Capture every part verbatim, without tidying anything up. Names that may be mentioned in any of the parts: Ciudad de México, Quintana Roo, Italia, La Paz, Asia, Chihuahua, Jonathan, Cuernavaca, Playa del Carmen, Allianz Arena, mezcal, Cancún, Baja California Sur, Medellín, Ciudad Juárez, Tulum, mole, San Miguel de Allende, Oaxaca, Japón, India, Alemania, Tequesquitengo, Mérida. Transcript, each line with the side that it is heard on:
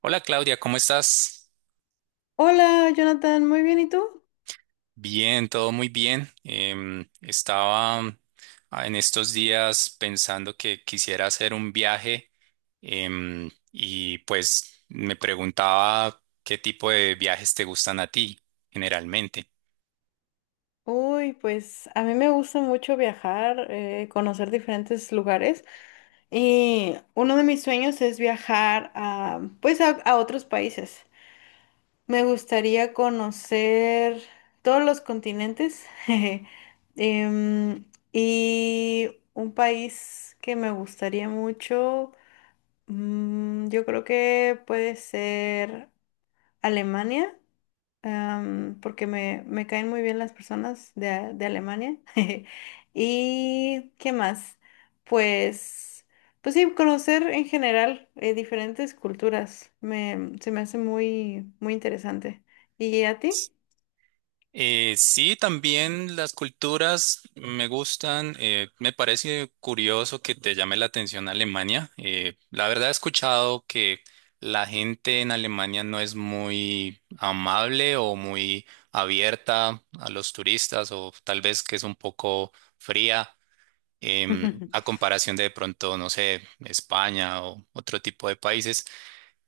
right: Hola, Claudia, ¿cómo estás?
left: Hola, Jonathan, muy bien, ¿y tú?
right: Bien, todo muy bien. Em, estaba mm, ah, en estos días pensando que quisiera hacer un viaje em, y pues me preguntaba qué tipo de viajes te gustan a ti generalmente.
left: Uy, pues a mí me gusta mucho viajar, eh, conocer diferentes lugares y uno de mis sueños es viajar a, pues a, a otros países. Me gustaría conocer todos los continentes jeje, em, y un país que me gustaría mucho, mm, yo creo que puede ser Alemania. am, porque me, me caen muy bien las personas de, a- de Alemania. ¿Y qué más? Pues, pues sí, conocer en general eh, diferentes culturas me, se me hace muy, muy interesante. ¿Y a ti?
right: Eh, sí, también las culturas me gustan. Eh, me parece curioso que te llame la atención Alemania. Eh, la verdad he escuchado que la gente en Alemania no es muy amable o muy abierta a los turistas, o tal vez que es un poco fría em, a comparación de de pronto, no sé, España o otro tipo de países.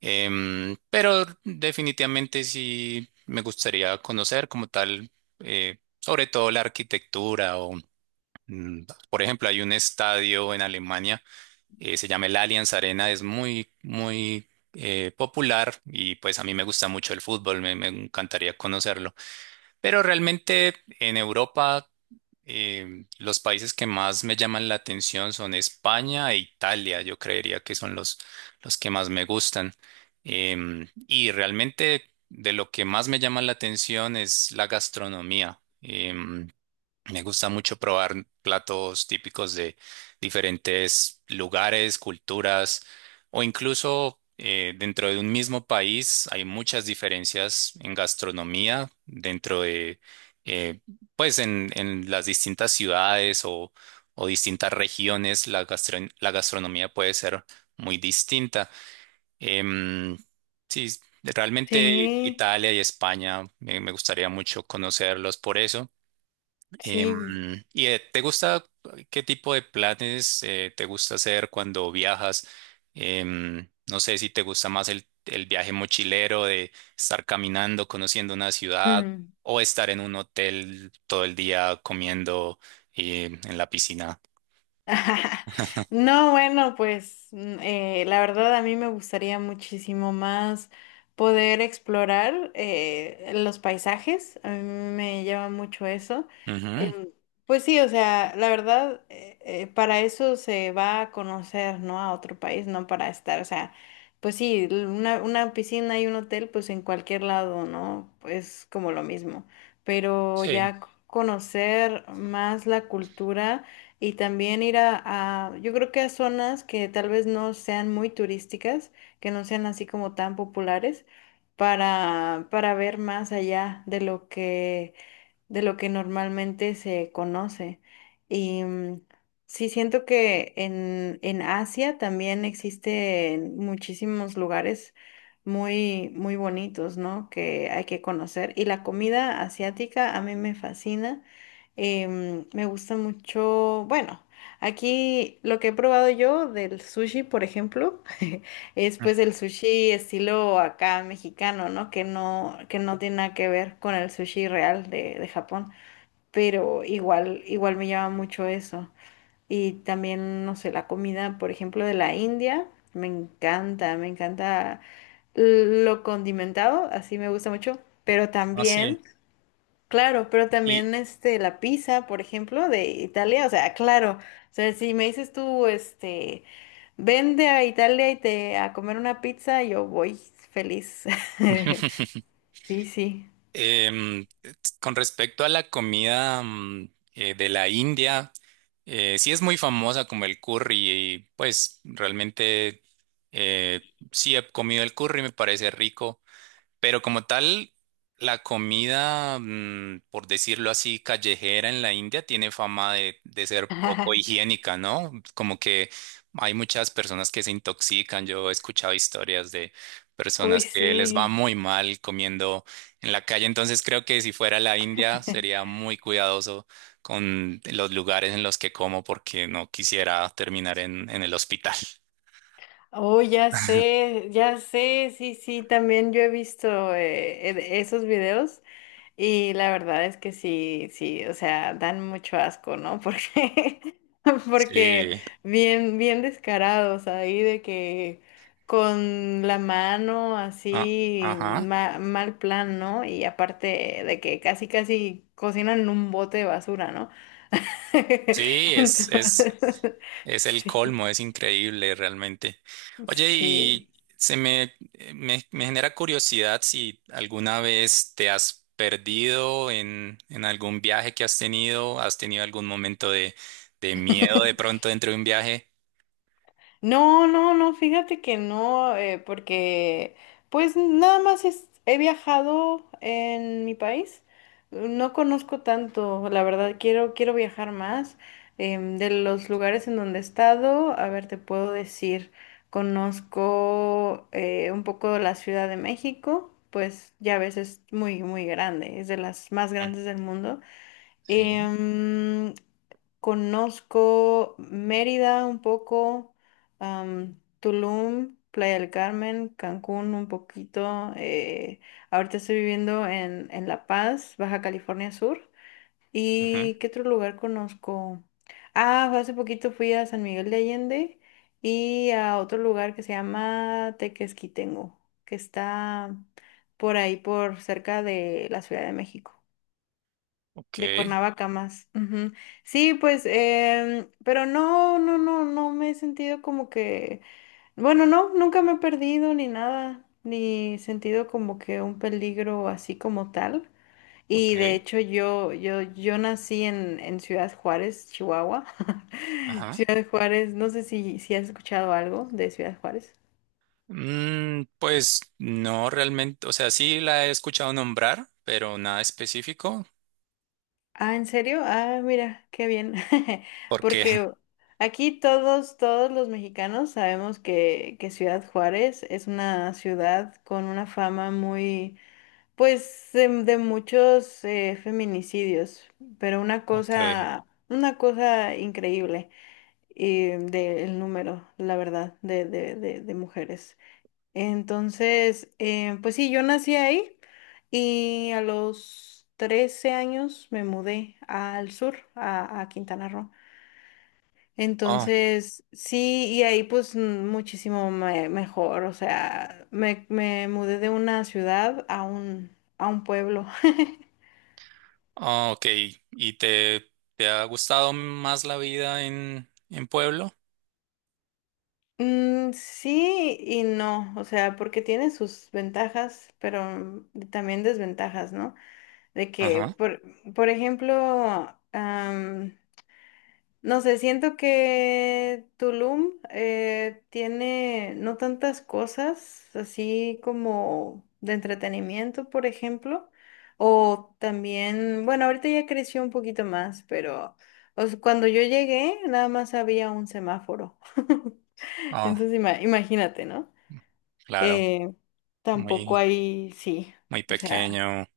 right: Em, pero definitivamente sí me gustaría conocer como tal, eh, sobre todo la arquitectura o, mm, por ejemplo, hay un estadio en Alemania, eh, se llama el Allianz Arena, es muy, muy eh, popular, y pues a mí me gusta mucho el fútbol, me, me encantaría conocerlo. Pero realmente en Europa eh, los países que más me llaman la atención son España e Italia. Yo creería que son los, los que más me gustan. Em, y realmente de lo que más me llama la atención es la gastronomía. Em, me gusta mucho probar platos típicos de diferentes lugares, culturas, o incluso eh, dentro de un mismo país hay muchas diferencias en gastronomía dentro de, eh, pues en, en las distintas ciudades o, o distintas regiones, la gastron- la gastronomía puede ser muy distinta. Em, sí, realmente
left: Sí,
right: Italia y España eh, me gustaría mucho conocerlos por eso.
left: sí.
right: Em, ¿Y eh, te gusta qué tipo de planes eh, te gusta hacer cuando viajas? Em, no sé si te gusta más el, el viaje mochilero de estar caminando, conociendo una ciudad, o estar en un hotel todo el día comiendo eh, en la piscina.
left: No, bueno, pues mm, eh, la verdad a mí me gustaría muchísimo más poder explorar eh, los paisajes, a mí me llama mucho eso.
right: Ujú.
left: Em, pues sí, o sea, la verdad, eh, eh, para eso se va a conocer, ¿no? A otro país, no para estar, o sea, pues sí, l- una, una piscina y un hotel, pues en cualquier lado, ¿no? Es como lo mismo, pero
right: Sí,
left: ya c- conocer más la cultura. Y también ir a, a- yo creo que a zonas que tal vez no sean muy turísticas, que no sean así como tan populares, para, para ver más allá de lo que, de lo que normalmente se conoce. Y mm, sí siento que en, en Asia también existen muchísimos lugares muy, muy bonitos, ¿no? Que hay que conocer. Y la comida asiática a mí me fascina. Em, me gusta mucho, bueno, aquí lo que he probado yo del sushi, por ejemplo, es pues el sushi estilo acá mexicano, ¿no? Que no, que no tiene nada que ver con el sushi real de, de Japón, pero igual, igual me llama mucho eso. Y también, no sé, la comida, por ejemplo, de la India, me encanta, me encanta lo condimentado, así me gusta mucho, pero
right: así.
left: también... Claro, pero
right: Y
left: también este la pizza, por ejemplo, de Italia, o sea, claro, o sea, si me dices tú, este, vende a Italia y te a comer una pizza, yo voy feliz. Sí, sí.
right: Em, con respecto a la comida mm, eh, de la India, eh, sí es muy famosa como el curry, y pues realmente eh, sí he comido el curry, me parece rico. Pero como tal, la comida, mm, por decirlo así, callejera en la India tiene fama de, de ser poco higiénica, ¿no? Como que hay muchas personas que se intoxican. Yo he escuchado historias de
left: Uy,
right: personas que les va
left: sí.
right: muy mal comiendo en la calle. Entonces creo que si fuera la India sería muy cuidadoso con los lugares en los que como, porque no quisiera terminar en, en el hospital.
left: Oh, ya sé, ya sé, sí, sí. Sí, también yo he visto eh, e- esos videos. Y la verdad es que sí, sí, o sea, dan mucho asco, ¿no? Porque, porque
right: Sí.
left: bien, bien descarados ahí de que con la mano
right: Ah,
left: así,
right: ajá.
left: ma- mal plan, ¿no? Y aparte de que casi, casi cocinan en un bote de basura, ¿no?
right: Sí, es, es,
left: Entonces,
right: es el
left: sí,
right: colmo, es increíble realmente. Oye,
left: sí.
right: y se me, eh, me, me genera curiosidad si alguna vez te has perdido en, en algún viaje que has tenido, has tenido algún momento de, de miedo de pronto dentro de un viaje.
left: No, no, no, fíjate que no, eh, porque pues nada más es- he viajado en mi país, no conozco tanto, la verdad quiero, quiero viajar más. Em, de los lugares en donde he estado, a ver, te puedo decir, conozco eh, un poco la Ciudad de México, pues ya ves es muy, muy grande, es de las más
right: Mm.
left: grandes del mundo.
right: Sí.
left: Em, conozco Mérida un poco, am, Tulum, Playa del Carmen, Cancún un poquito. eh, ahorita estoy viviendo en, en La Paz, Baja California Sur.
right: Ujú.
left: ¿Y qué otro lugar conozco? Ah, hace poquito fui a San Miguel de Allende y a otro lugar que se llama Tequesquitengo, que está por ahí, por cerca de la Ciudad de México. De
right: Ok,
left: Cuernavaca más. Ujú. Sí, pues, em, pero no, no, no, no me he sentido como que, bueno, no, nunca me he perdido ni nada, ni sentido como que un peligro así como tal. Y de
right: ok.
left: hecho yo, yo, yo nací en, en Ciudad Juárez, Chihuahua.
right: Ajá.
left: Ciudad Juárez, no sé si, si has escuchado algo de Ciudad Juárez.
right: Mm, pues no realmente, o sea, sí la he escuchado nombrar, pero nada específico,
left: Ah, ¿en serio? Ah, mira, qué bien.
right: porque...
left: Porque aquí todos, todos los mexicanos sabemos que, que Ciudad Juárez es una ciudad con una fama muy, pues, de, de muchos eh, feminicidios, pero una
right: Ok.
left: cosa, una cosa increíble y del número, la verdad, de, de, de, de mujeres. Entonces, eh, pues sí, yo nací ahí y a los trece años me mudé al sur, a, a Quintana Roo. Entonces, sí, y ahí pues mm, muchísimo me- mejor, o sea, me, me mudé de una ciudad a un, a un pueblo.
right: Ah, ok. ¿Y te, te ha gustado más la vida en, en pueblo?
left: Mm, sí y no, o sea, porque tiene sus ventajas, pero también desventajas, ¿no? De que,
right: Ajá.
left: por, por ejemplo, no sé, siento que Tulum eh, tiene no tantas cosas así como de entretenimiento, por ejemplo, o también, bueno, ahorita ya creció un poquito más, pero o sea, cuando yo llegué nada más había un semáforo.
right: Ah,
left: Entonces ima- imagínate, ¿no?
right: claro.
left: Eh, tampoco
right: Muy,
left: hay, sí,
right: muy
left: o sea,
right: pequeño,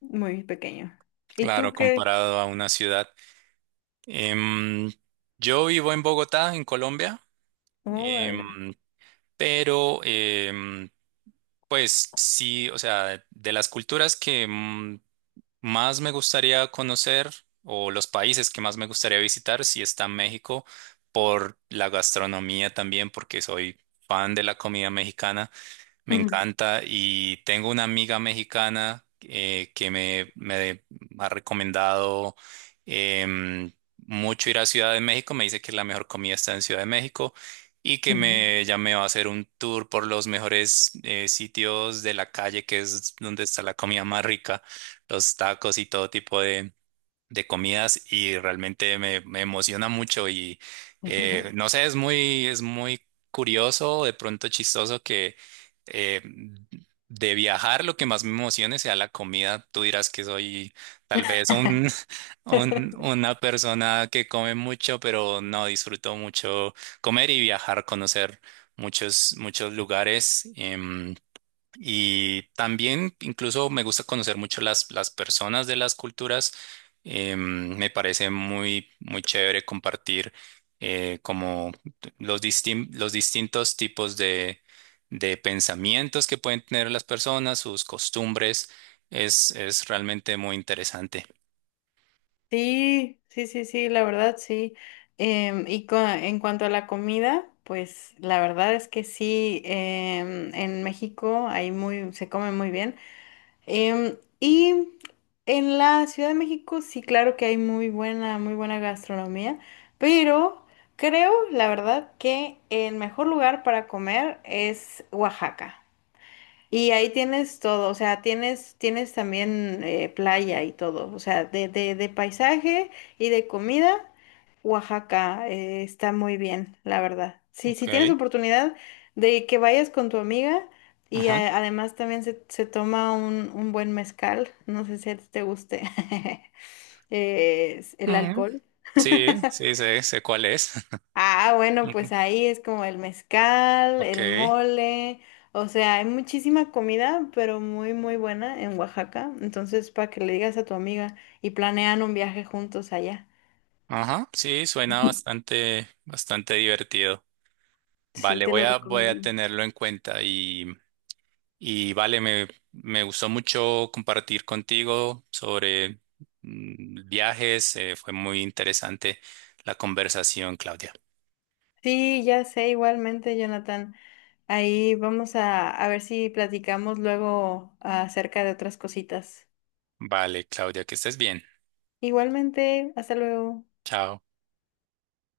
left: muy pequeño. ¿Y tú
right: claro,
left: qué?
right: comparado a una ciudad. Em, yo vivo en Bogotá, en Colombia,
left: Oh, vale.
right: em, pero em, pues sí, o sea, de las culturas que mm, más me gustaría conocer, o los países que más me gustaría visitar, si está México, por la gastronomía también, porque soy fan de la comida mexicana. Me encanta, y tengo una amiga mexicana eh, que me, me ha recomendado em, mucho ir a Ciudad de México. Me dice que la mejor comida está en Ciudad de México, y que me, ya me va a hacer un tour por los mejores eh, sitios de la calle, que es donde está la comida más rica, los tacos y todo tipo de comidas, y realmente me, me emociona mucho. Y eh, no sé, es muy, es muy curioso, de pronto chistoso, que eh, de viajar lo que más me emocione sea la comida. Tú dirás que soy tal vez un, un- una persona que come mucho, pero no disfruto mucho comer y viajar, conocer muchos, muchos lugares. Em, y también incluso me gusta conocer mucho las, las personas de las culturas. Eh, me parece muy, muy chévere compartir eh, como los, distin- los distintos tipos de, de pensamientos que pueden tener las personas, sus costumbres. Es, es realmente muy interesante.
left: Sí, sí, sí, sí, la verdad sí. Em, y cua- en cuanto a la comida, pues la verdad es que sí, em, en México hay muy, se come muy bien. Em, y en la Ciudad de México sí, claro que hay muy buena, muy buena gastronomía, pero creo, la verdad, que el mejor lugar para comer es Oaxaca. Y ahí tienes todo, o sea, tienes, tienes también eh, playa y todo, o sea, de, de, de paisaje y de comida, Oaxaca eh, está muy bien, la verdad. Sí,
right: Ok.
left: si tienes oportunidad de que vayas con tu amiga y eh,
right: Ajá.
left: además también se, se toma un, un buen mezcal, no sé si a ti te guste eh, el
right: Mm.
left: alcohol.
right: Sí, sí, sé, sé cuál es.
left: Ah, bueno, pues
right: Ujú.
left: ahí es como el mezcal,
right: Ok.
left: el mole, o sea, hay muchísima comida, pero muy, muy buena en Oaxaca. Entonces, para que le digas a tu amiga y planean un viaje juntos allá.
right: Ajá. Sí, suena bastante, bastante divertido.
left: Sí,
right: Vale,
left: te
right: voy
left: lo
right: a, voy a
left: recomiendo.
right: tenerlo en cuenta, y, y vale, me, me gustó mucho compartir contigo sobre mm, viajes, eh, fue muy interesante la conversación, Claudia.
left: Sí, ya sé, igualmente, Jonathan. Ahí vamos a, a ver si platicamos luego acerca de otras cositas.
right: Vale, Claudia, que estés bien.
left: Igualmente, hasta luego.
right: Chao.